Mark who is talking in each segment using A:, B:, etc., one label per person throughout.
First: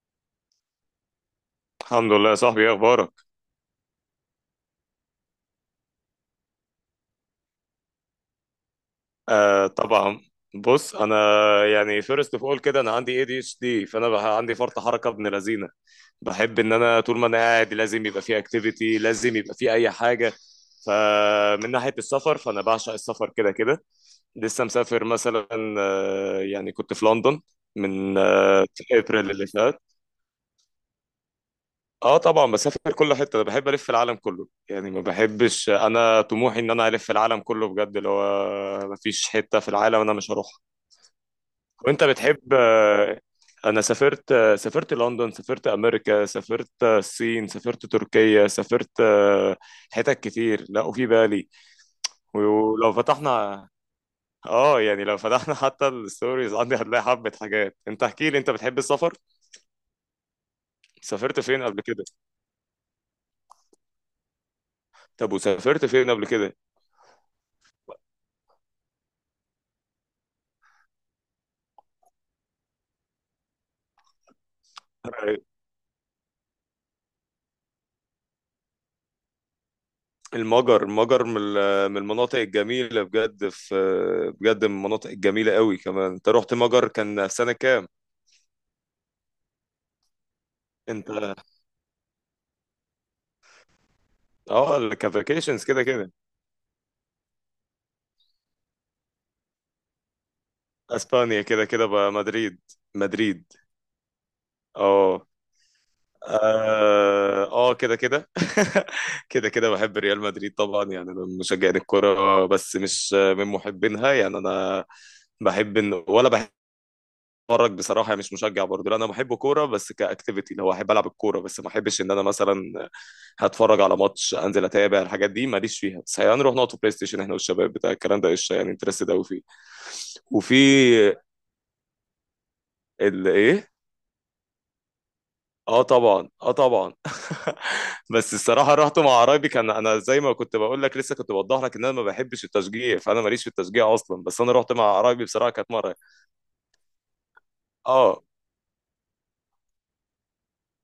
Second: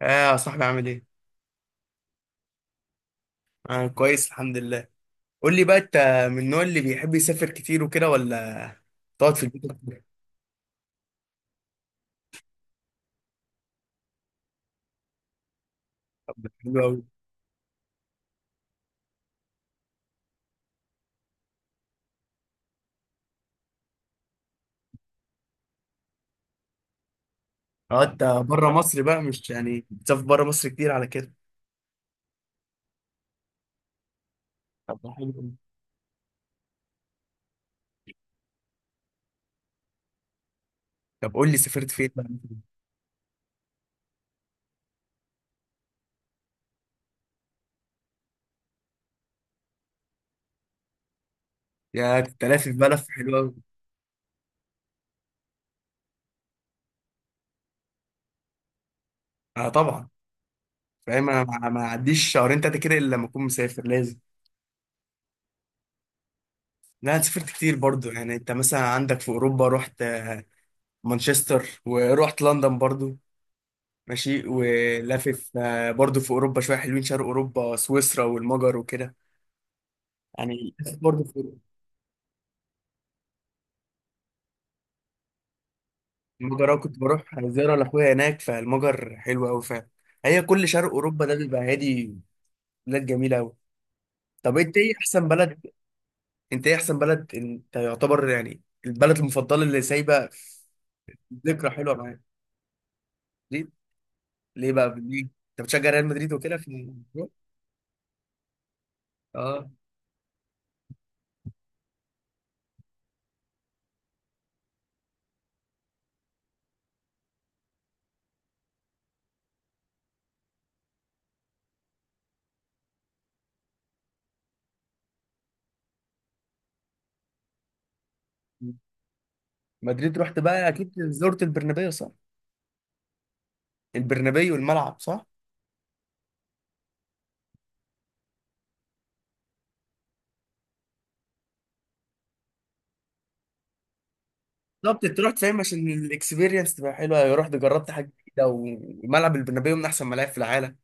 A: اه، يا صاحبي عامل ايه؟
B: الحمد لله يا صاحبي ايه اخبارك؟
A: انا كويس الحمد لله. قول لي بقى، انت من النوع اللي بيحب يسافر كتير وكده، ولا تقعد في البيت
B: آه
A: أكتر؟
B: طبعا. بص انا فيرست اوف اول كده انا عندي اي دي اتش دي. عندي فرط حركه ابن لذينه.
A: طب ده
B: بحب ان
A: حلو
B: انا
A: قوي.
B: طول ما انا قاعد لازم يبقى في اكتيفيتي، لازم يبقى في اي حاجه. فمن ناحيه السفر فانا بعشق السفر كده كده. لسه مسافر مثلا، يعني كنت في لندن من
A: قعدت بره مصر بقى؟
B: ابريل اللي
A: مش
B: فات.
A: يعني بتسافر بره مصر كتير على كده؟
B: اه طبعا بسافر كل حته، انا بحب الف العالم كله، يعني
A: طب
B: ما
A: ده حلو قوي.
B: بحبش، انا طموحي ان انا الف العالم كله بجد، اللي هو ما فيش حته في العالم انا مش هروحها.
A: طب قول لي سافرت
B: وانت
A: فين بقى.
B: بتحب؟ انا سافرت، سافرت لندن، سافرت امريكا، سافرت الصين، سافرت تركيا، سافرت حتت كتير. لا وفي بالي.
A: يا، كنت لافف
B: ولو
A: بلف، حلو قوي.
B: فتحنا، اه يعني لو فتحنا حتى الستوريز عندي هتلاقي حبة حاجات. انت احكي لي، انت بتحب السفر؟
A: اه طبعا. فاهم،
B: سافرت
A: انا
B: فين
A: ما
B: قبل
A: ما
B: كده؟
A: عديش شهرين تلاته كده الا لما اكون مسافر، لازم.
B: طب وسافرت فين قبل كده؟
A: لا، أنا سافرت كتير برضو. يعني انت مثلا عندك في اوروبا، رحت مانشستر، ورحت لندن برضو. ماشي، ولافف برضو في اوروبا شويه حلوين، شرق اوروبا، سويسرا والمجر وكده. يعني
B: المجر،
A: لافف برضو في أوروبا.
B: من المناطق الجميلة بجد، في بجد من المناطق الجميلة قوي. كمان انت رحت
A: المجر أنا
B: مجر،
A: كنت
B: كان في
A: بروح
B: سنة
A: زياره
B: كام؟
A: لاخويا هناك، فالمجر حلو قوي فعلا. هي كل شرق
B: انت.
A: اوروبا ده بيبقى هادي، بلاد جميله قوي. طب انت
B: اه
A: ايه
B: اللي كان
A: احسن بلد
B: فاكيشنز كده كده.
A: انت ايه احسن بلد انت يعتبر، يعني البلد المفضله اللي سايبه
B: اسبانيا كده
A: ذكرى
B: كده
A: حلوه
B: بقى،
A: معاك؟
B: مدريد. مدريد.
A: مدريد. ليه بقى، ليه
B: اه.
A: انت بتشجع ريال مدريد وكده؟ في
B: اه. كده كده كده
A: اه
B: كده. بحب ريال مدريد طبعا. يعني انا من مشجعين الكرة بس مش من محبينها. يعني انا بحب ان ولا بحب اتفرج بصراحه، يعني مش مشجع برضه. لا انا بحب كوره بس كاكتيفيتي، اللي هو احب العب الكوره بس ما احبش ان انا مثلا هتفرج على ماتش، انزل اتابع الحاجات دي، ماليش فيها. بس هنروح نقعد بلاي ستيشن احنا والشباب بتاع الكلام ده قشطه، يعني انترستد قوي فيه.
A: مدريد، رحت بقى اكيد
B: وفي
A: زرت البرنابيو صح؟
B: ال ايه.
A: البرنابيو، الملعب صح؟
B: اه طبعا اه طبعا. بس الصراحه رحت مع قرايبي. كان انا زي ما كنت بقول لك لسه، كنت بوضح لك ان انا ما بحبش التشجيع، فانا ماليش في التشجيع اصلا، بس انا رحت مع
A: بالظبط، انت
B: قرايبي
A: رحت
B: بصراحه
A: فاهم
B: كانت
A: عشان
B: مره.
A: الاكسبيرينس تبقى حلوه، رحت جربت حاجه
B: اه
A: جديده، وملعب البرنابيو من احسن ملاعب في العالم.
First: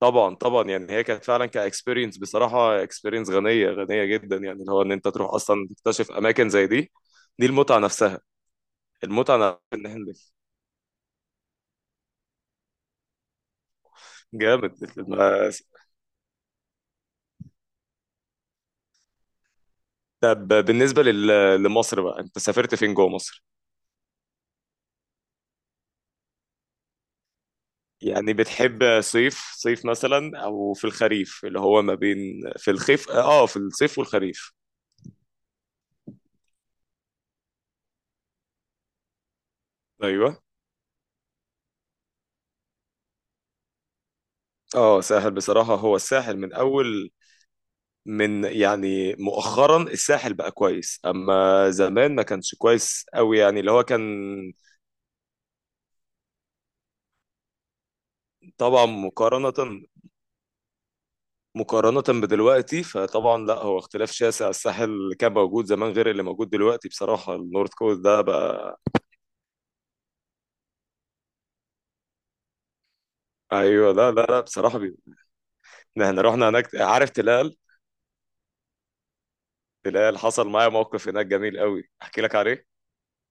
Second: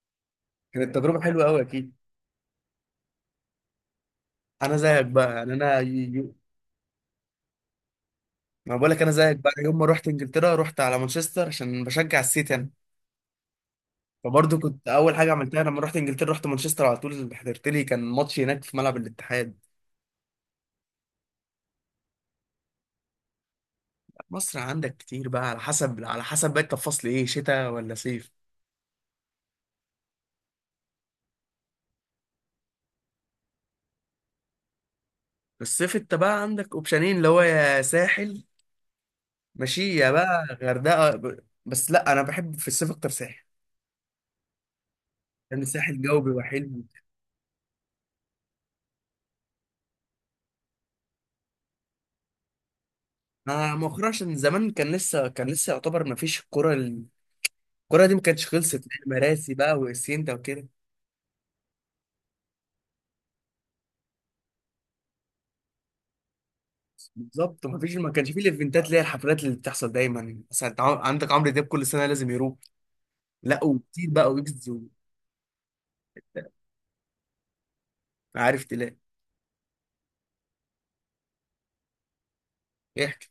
B: طبعا طبعا. يعني
A: كانت
B: هي
A: تجربه
B: كانت
A: حلوه
B: فعلا
A: قوي اكيد.
B: كاكسبيرينس بصراحه، اكسبيرينس غنيه غنيه جدا، يعني اللي
A: انا
B: هو ان
A: زيك
B: انت تروح
A: بقى، يعني
B: اصلا
A: انا
B: تكتشف اماكن زي دي. دي المتعه نفسها.
A: ما بقول لك انا زيك
B: المتعه
A: بقى.
B: نفسها،
A: يوم
B: ان
A: ما
B: احنا.
A: رحت انجلترا، رحت على مانشستر عشان بشجع السيتي انا. فبرضه
B: جامد.
A: كنت اول حاجه عملتها لما رحت انجلترا، رحت مانشستر على طول، حضرت لي كان ماتش هناك في ملعب الاتحاد.
B: طب بالنسبه لمصر بقى، انت سافرت فين جوه مصر؟
A: مصر عندك كتير بقى، على حسب، على حسب بقى انت في فصل ايه، شتاء ولا صيف؟
B: يعني بتحب صيف، صيف مثلا، او في الخريف اللي هو ما بين. في الخيف، اه في الصيف والخريف.
A: في الصيف انت بقى عندك اوبشنين، اللي هو يا ساحل، ماشية
B: ايوه.
A: بقى غردقة. بس لا، أنا بحب في الصيف أكتر ساحل.
B: اه ساحل
A: لأن
B: بصراحه.
A: الساحل
B: هو
A: الجو
B: الساحل
A: بيبقى
B: من
A: حلو.
B: اول، من يعني مؤخرا الساحل بقى كويس، اما زمان ما كانش كويس قوي، يعني اللي
A: آه،
B: هو كان.
A: مؤخرا، عشان زمان كان لسه يعتبر ما فيش الكرة. الكرة دي ما كانتش
B: طبعا
A: خلصت، مراسي بقى
B: مقارنة،
A: وإسينتا وكده.
B: مقارنة بدلوقتي فطبعا لا، هو اختلاف شاسع. الساحل اللي كان موجود زمان غير اللي موجود دلوقتي بصراحة،
A: بالظبط،
B: النورث كوست
A: ما
B: ده
A: كانش فيه
B: بقى.
A: الايفنتات اللي هي الحفلات اللي بتحصل دايما، مثلا أنت عندك عمرو دياب كل سنة لازم يروح. لا،
B: ايوه.
A: وكتير
B: لا لا
A: بقى،
B: لا
A: ويجز
B: بصراحة
A: و-
B: بي... احنا رحنا هناك، عارف تلال؟
A: عارف تلاقي.
B: تلال حصل معايا موقف هناك جميل قوي احكي لك عليه.
A: احكي.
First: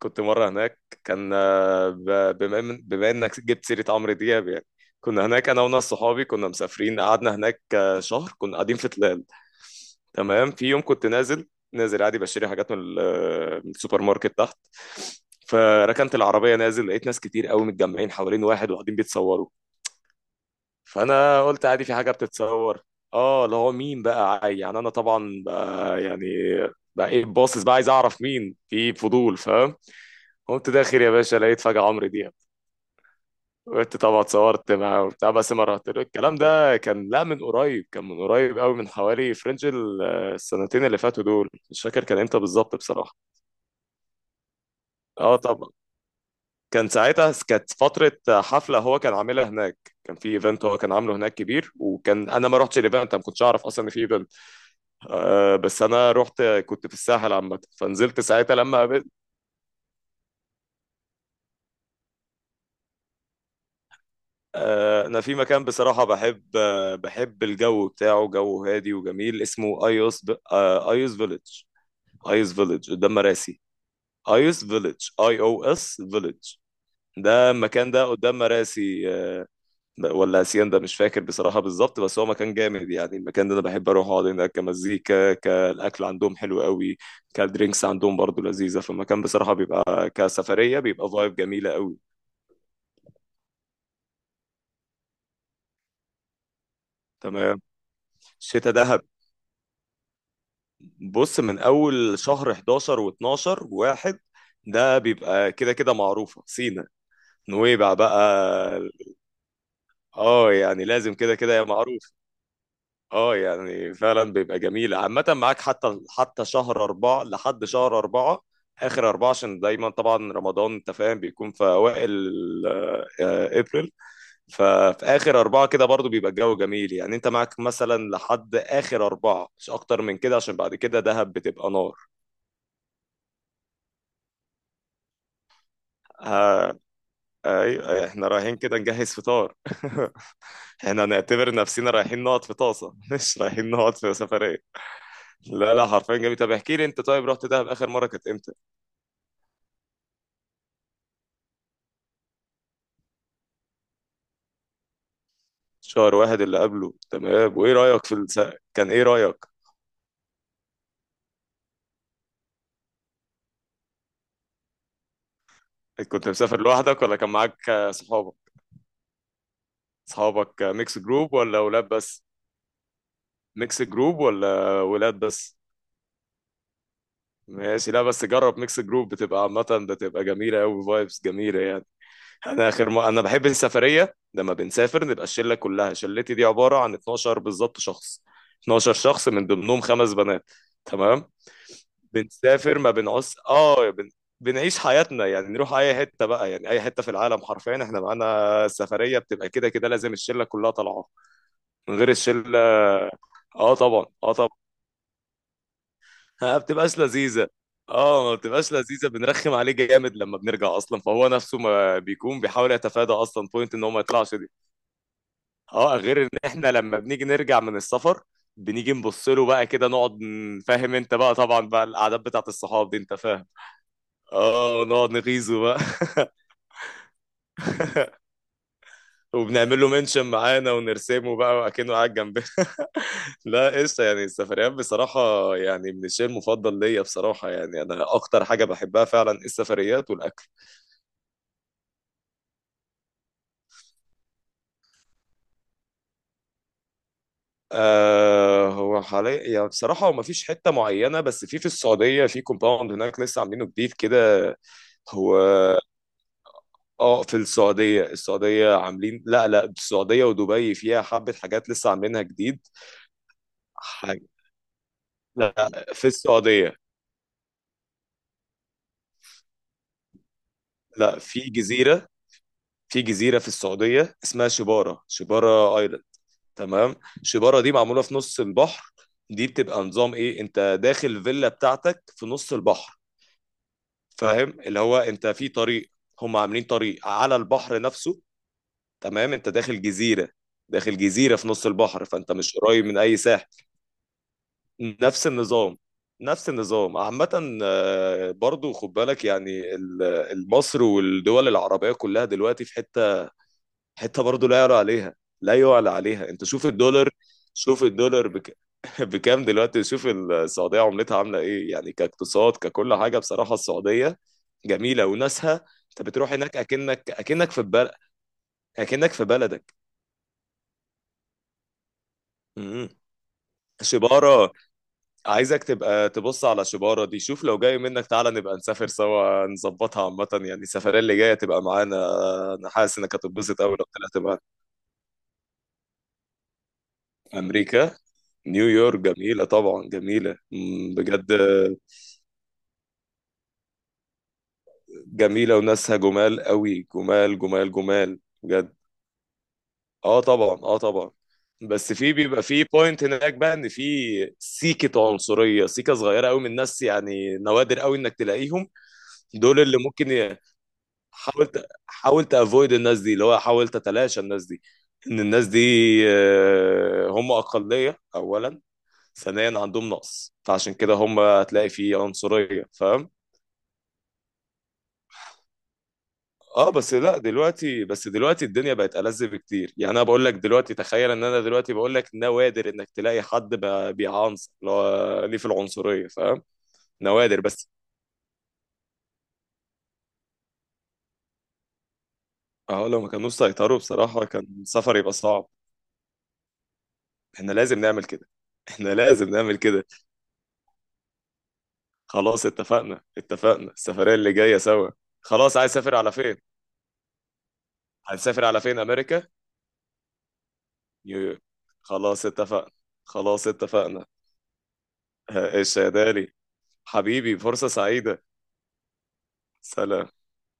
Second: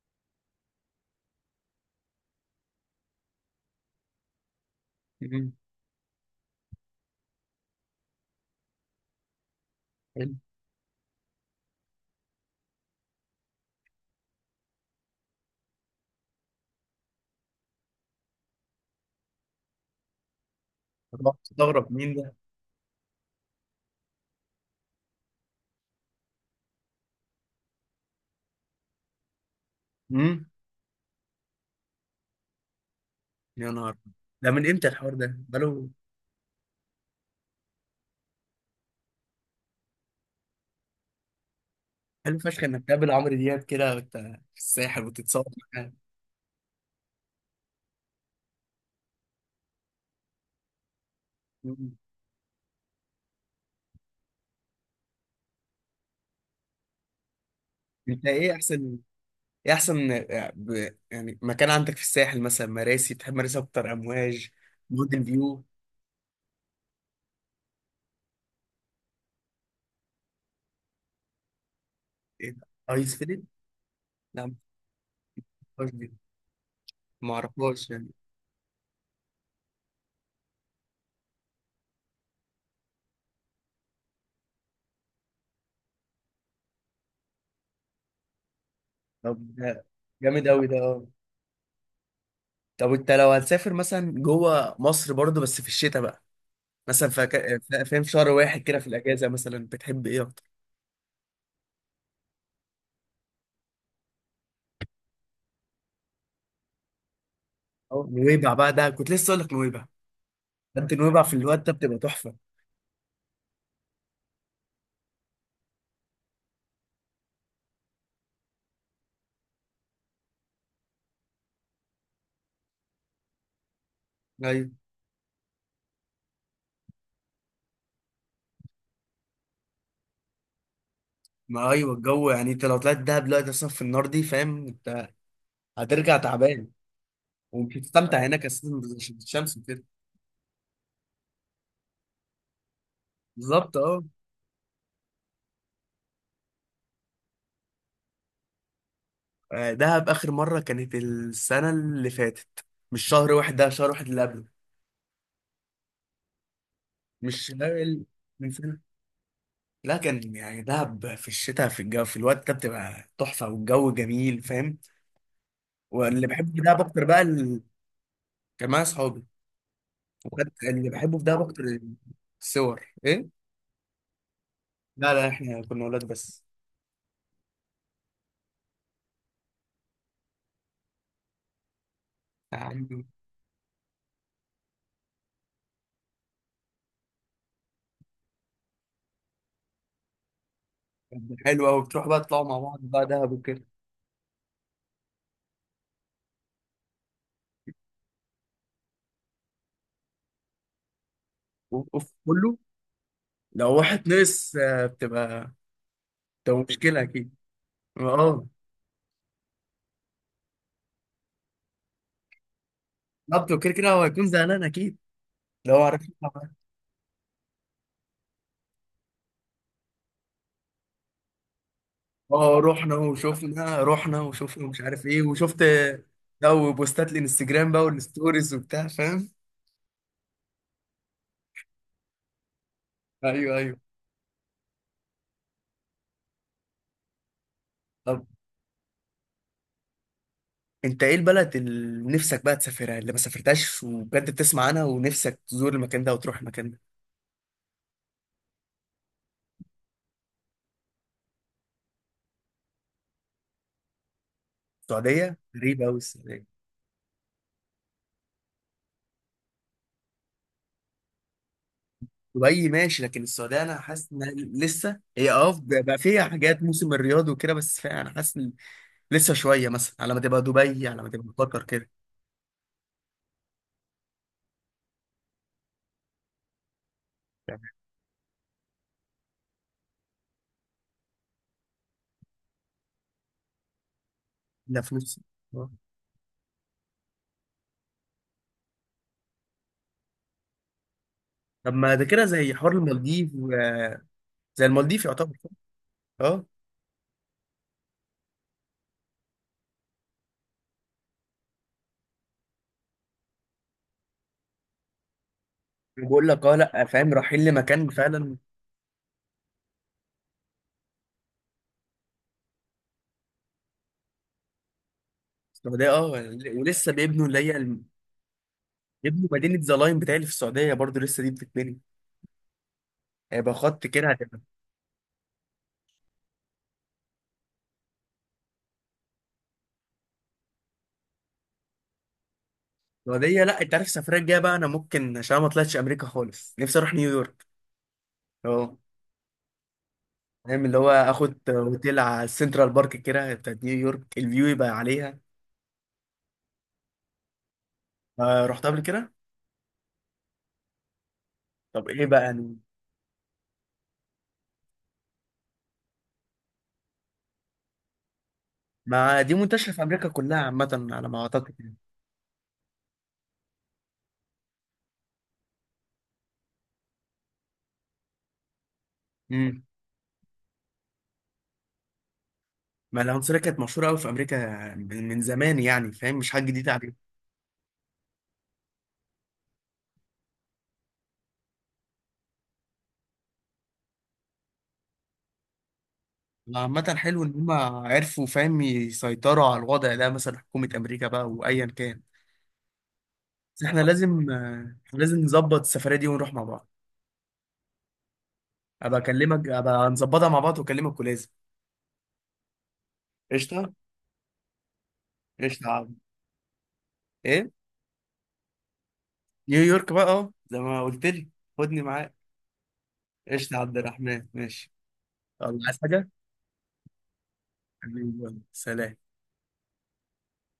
B: كنت مرة هناك، كان بما بما انك جبت سيرة عمرو دياب يعني، كنا هناك
A: مم.
B: انا وناس صحابي كنا مسافرين، قعدنا هناك شهر كنا قاعدين في تلال.
A: حلو.
B: تمام. في يوم كنت نازل، نازل عادي بشتري حاجات من من السوبر ماركت تحت. فركنت العربية نازل، لقيت ناس كتير قوي متجمعين حوالين واحد وقاعدين بيتصوروا.
A: طب
B: فانا قلت عادي
A: تستغرب
B: في حاجة
A: مين ده؟
B: بتتصور. اه، اللي هو مين بقى يعني انا طبعا بقى يعني، بقى ايه باصص بقى عايز اعرف مين، في فضول فاهم.
A: مم.
B: قمت داخل يا باشا، لقيت فجأة عمرو دياب.
A: يا نهار.
B: قلت طبعا
A: ده من
B: اتصورت
A: امتى
B: معاه
A: الحوار
B: وبتاع،
A: ده؟
B: بس ما
A: بقاله.
B: رحت له، الكلام ده كان لا من قريب، كان من قريب قوي، من حوالي فرنج ال-. السنتين اللي فاتوا دول مش فاكر كان
A: حلو
B: امتى
A: فشخ
B: بالظبط
A: انك تقابل
B: بصراحة.
A: عمرو دياب كده وانت في الساحل
B: اه
A: وتتصور
B: طبعا.
A: معاه.
B: كان ساعتها كانت فترة حفلة هو كان عاملها هناك، كان في ايفنت هو كان عامله هناك كبير،
A: مم.
B: وكان انا ما رحتش الايفنت، ما كنتش اعرف اصلا ان في ايفنت. آه بس انا رحت، كنت في الساحل عامة، فنزلت
A: انت ايه
B: ساعتها
A: احسن
B: لما.
A: ايه احسن آه، ب- يعني مكان عندك في الساحل، مثلا مراسي، بتحب مراسي اكتر، امواج،
B: انا
A: موديل
B: في
A: فيو؟
B: مكان بصراحه بحب، بحب الجو بتاعه، جو هادي وجميل، اسمه ايوس ب... آه، ايوس فيليج.
A: ايه
B: ايوس
A: ده،
B: فيليج قدام
A: ايس فيلم؟
B: مراسي.
A: لا، ما
B: ايوس فيليج، اي او
A: اعرفهاش
B: اس
A: دي.
B: فيليج.
A: ما
B: ده
A: اعرفهاش
B: المكان ده
A: يعني.
B: قدام مراسي، ولا اسيان ده مش فاكر بصراحه بالظبط. بس هو مكان جامد يعني، المكان ده انا بحب اروح اقعد هناك، كمزيكا، كالاكل عندهم حلو قوي، كالدرينكس عندهم برضو لذيذه. فالمكان
A: طب
B: بصراحه
A: ده
B: بيبقى
A: جامد قوي ده،
B: كسفريه،
A: اه.
B: بيبقى فايب جميله قوي.
A: طب انت لو هتسافر مثلا جوه مصر برضه، بس في الشتاء بقى، مثلا
B: تمام.
A: فاهم، شهر واحد
B: الشتاء
A: كده في
B: ده،
A: الاجازه، مثلا بتحب ايه اكتر؟
B: بص من اول شهر 11 و12 واحد، ده بيبقى كده كده معروفه سينا، نويبع
A: أو نويبع بقى، ده
B: بقى.
A: كنت لسه اقول لك نويبع.
B: اه يعني
A: انت
B: لازم
A: نويبع في
B: كده كده
A: الوقت
B: يا
A: ده بتبقى
B: معروف.
A: تحفه.
B: اه يعني فعلا بيبقى جميل عامه. معاك حتى حتى شهر اربعه، لحد شهر اربعه، اخر اربعه، عشان دايما طبعا رمضان انت فاهم بيكون في اوائل ابريل.
A: ايوه.
B: ففي اخر اربعه كده برضو بيبقى الجو جميل. يعني انت معاك مثلا لحد اخر اربعه، مش اكتر من كده، عشان بعد كده دهب بتبقى
A: ما ايوه الجو، يعني انت لو طلعت دهب دلوقتي اصلا في النار دي، فاهم انت، هترجع تعبان،
B: نار.
A: ومش
B: ايوه
A: هتستمتع
B: احنا
A: هناك
B: رايحين
A: اساسا
B: كده نجهز فطار
A: بالشمس وكده.
B: احنا هنعتبر نفسنا رايحين نقعد في طاسه مش رايحين
A: بالظبط،
B: نقعد
A: اه.
B: في سفريه. لا لا حرفيا جميل. طب احكي لي انت، طيب رحت دهب اخر مره كانت امتى؟
A: دهب اخر مره كانت السنه اللي فاتت. مش شهر واحد ده، شهر واحد اللي قبله.
B: شهر واحد اللي قبله.
A: مش،
B: تمام.
A: لا
B: وايه
A: ال-
B: رايك في الس...؟
A: من سنه.
B: كان ايه رايك؟
A: لا كان، يعني دهب في الشتاء في الجو في الوقت ده بتبقى تحفه والجو جميل فاهم. واللي
B: كنت
A: بحبه في
B: مسافر
A: دهب
B: لوحدك
A: اكتر
B: ولا
A: بقى
B: كان معاك
A: ال...
B: صحابك؟
A: كان معايا اصحابي. وكانت
B: صحابك،
A: اللي
B: ميكس
A: بحبه في
B: جروب
A: دهب
B: ولا
A: اكتر
B: ولاد بس؟
A: الصور، ايه.
B: ميكس جروب ولا
A: لا
B: ولاد
A: لا،
B: بس؟
A: احنا كنا اولاد
B: ماشي. لا بس جرب ميكس جروب بتبقى عامه، بتبقى جميله قوي، فايبس جميله يعني. انا
A: بس.
B: اخر ما انا بحب السفريه لما بنسافر نبقى الشله كلها. شلتي دي عباره عن 12 بالظبط شخص، 12 شخص من ضمنهم خمس بنات.
A: طب
B: تمام.
A: ده حلو قوي، بتروح بقى تطلعوا مع
B: بنسافر،
A: بعض
B: ما
A: بقى دهب
B: بنعوز،
A: وكده.
B: بنعيش حياتنا، يعني نروح اي حته بقى، يعني اي حته في العالم حرفيا احنا معانا. السفريه بتبقى كده كده لازم الشله كلها طالعه. من غير
A: اوف، كله.
B: الشله. اه
A: لو
B: طبعا
A: واحد
B: اه طبعا.
A: نقص بتبقى
B: ما
A: بتبقى
B: بتبقاش
A: مشكله اكيد.
B: لذيذه. اه ما
A: اه،
B: بتبقاش لذيذه. بنرخم عليه جامد لما بنرجع اصلا، فهو نفسه ما بيكون بيحاول يتفادى اصلا
A: بالظبط، وكده
B: بوينت ان
A: كده
B: هو ما
A: هو هيكون
B: يطلعش.
A: زعلان اكيد لو
B: اه،
A: عارف.
B: غير ان احنا لما بنيجي نرجع من السفر، بنيجي نبص له بقى كده نقعد فاهم انت بقى طبعا بقى القعدات بتاعت
A: اه،
B: الصحاب
A: رحنا
B: دي انت فاهم.
A: وشفنا، رحنا وشفنا ومش
B: اه
A: عارف
B: نقعد
A: ايه وشفت،
B: نغيظه بقى
A: ده وبوستات الانستجرام بقى والستوريز وبتاع، فاهم.
B: وبنعمل له منشن معانا ونرسمه بقى وأكنه قاعد جنبنا
A: ايوه
B: لا
A: ايوه.
B: قشطة. يعني السفريات بصراحة يعني من الشيء المفضل ليا بصراحة، يعني أنا
A: طب
B: أكتر حاجة بحبها فعلا السفريات والأكل.
A: انت ايه البلد اللي نفسك بقى تسافرها، اللي ما سافرتهاش وبجد بتسمع عنها ونفسك تزور المكان ده وتروح المكان ده؟
B: آه هو حاليا يعني بصراحة هو مفيش حتة معينة، بس في السعودية في كومباوند هناك لسه عاملينه جديد كده.
A: السعوديه
B: هو.
A: غريبه قوي.
B: اه في السعودية، السعودية عاملين، لا لا السعودية ودبي فيها حبة حاجات لسه عاملينها جديد.
A: دبي ماشي، لكن السعوديه انا حاسس ان
B: حاجة.
A: لسه هي،
B: لا
A: بقى
B: في
A: فيها حاجات،
B: السعودية،
A: موسم الرياض وكده، بس فيها انا حاسس ان لسه شويه، مثلا على ما تبقى دبي، على ما
B: لا
A: تبقى
B: في
A: قطر كده.
B: جزيرة، في جزيرة في السعودية اسمها شبارة، شبارة ايلاند. تمام.
A: يعني
B: شبارة دي معمولة في نص البحر. دي بتبقى نظام ايه، انت داخل فيلا بتاعتك في نص البحر، فاهم، اللي
A: احنا في
B: هو
A: نص
B: انت في
A: آه.
B: طريق، هم عاملين طريق على البحر نفسه. تمام. انت داخل جزيرة، داخل جزيرة في نص
A: طب ما ده
B: البحر،
A: كده
B: فانت
A: زي
B: مش
A: حوار
B: قريب من اي
A: المالديف
B: ساحل.
A: و- زي المالديف
B: نفس
A: يعتبر.
B: النظام.
A: اه.
B: نفس النظام عامة. برضو خد بالك يعني المصر والدول العربية كلها دلوقتي في حتة، حتة برضو لا يعلى عليها، لا يعلى
A: بقول
B: عليها. انت
A: لك، اه
B: شوف
A: لا،
B: الدولار،
A: فاهم، رايحين
B: شوف
A: لمكان
B: الدولار
A: فعلا.
B: بك... بكام دلوقتي. شوف السعودية عملتها عاملة ايه يعني كاقتصاد، ككل حاجة بصراحة السعودية جميلة وناسها.
A: السعوديه،
B: انت
A: اه.
B: بتروح هناك
A: ولسه
B: اكنك،
A: بيبنوا اللي
B: اكنك
A: هي
B: في
A: ال-
B: بل...، اكنك في
A: بيبنوا مدينه
B: بلدك.
A: زلاين بتاعي في السعوديه برضو، لسه دي بتتبني.
B: مم.
A: هيبقى خط كده، هتبقى
B: شبارة. عايزك تبقى تبص على شبارة دي شوف، لو جاي منك تعالى نبقى نسافر سوا، نظبطها عامة يعني السفرية اللي جاية تبقى معانا. أنا حاسس إنك
A: السعوديه.
B: هتتبسط
A: لا
B: أوي
A: انت
B: لو
A: عارف،
B: طلعت
A: السفريه الجايه
B: معانا.
A: بقى انا ممكن، عشان أنا ما طلعتش امريكا خالص، نفسي اروح نيويورك.
B: أمريكا.
A: اه.
B: نيويورك جميلة طبعا، جميلة،
A: فاهم، اللي هو
B: مم، بجد
A: اخد اوتيل على السنترال بارك كده بتاعت نيويورك، الفيو يبقى عليها.
B: جميلة وناسها، جمال أوي، جمال جمال جمال
A: آه، رحت
B: بجد.
A: قبل كده.
B: اه طبعا اه طبعا.
A: طب
B: بس
A: ايه
B: في
A: بقى،
B: بيبقى
A: يعني.
B: في بوينت هناك بقى ان في سيكة عنصرية، سيكة صغيرة قوي من الناس، يعني نوادر قوي انك تلاقيهم.
A: ما دي
B: دول
A: منتشره
B: اللي
A: في امريكا
B: ممكن،
A: كلها عامه على ما اعتقد
B: حاولت
A: يعني.
B: حاولت افويد الناس دي، اللي هو حاولت اتلاشى الناس دي، ان الناس دي هم اقليه اولا، ثانيا
A: امم.
B: عندهم نقص، فعشان كده هم هتلاقي في عنصريه
A: ما
B: فاهم.
A: العنصريه كانت مشهوره قوي في امريكا من زمان، يعني فاهم، مش حاجه
B: اه
A: جديده عليهم.
B: بس لا دلوقتي، بس دلوقتي الدنيا بقت ألذ بكتير، يعني انا بقول لك دلوقتي تخيل ان انا دلوقتي بقول لك نوادر انك تلاقي حد بيعنصر، اللي هو ليه في العنصريه فاهم.
A: عامة حلو إن
B: نوادر
A: هما
B: بس.
A: عرفوا فاهم يسيطروا على الوضع ده، مثلا حكومة أمريكا بقى وأيا كان.
B: اه لو ما كانوش
A: بس
B: سيطروا
A: إحنا
B: بصراحه
A: لازم،
B: كان السفر يبقى
A: لازم
B: صعب.
A: نظبط السفرية دي ونروح مع بعض.
B: احنا لازم نعمل كده. احنا
A: أبقى
B: لازم
A: أكلمك،
B: نعمل كده.
A: أبقى نظبطها مع بعض وأكلمك، ولازم.
B: خلاص اتفقنا اتفقنا،
A: قشطة.
B: السفرية اللي جاية سوا. خلاص.
A: قشطة
B: عايز
A: يا عم.
B: اسافر على فين؟
A: إيه.
B: هنسافر على فين؟ امريكا،
A: نيويورك بقى، اه زي ما قلت لي.
B: نيويورك.
A: خدني معاك.
B: خلاص اتفقنا. خلاص
A: قشطة يا عبد
B: اتفقنا.
A: الرحمن، ماشي. يلا،
B: ايش
A: عايز
B: يا
A: حاجة؟
B: دالي. حبيبي فرصة
A: حبيبي
B: سعيدة.
A: يلا. سلام.
B: سلام.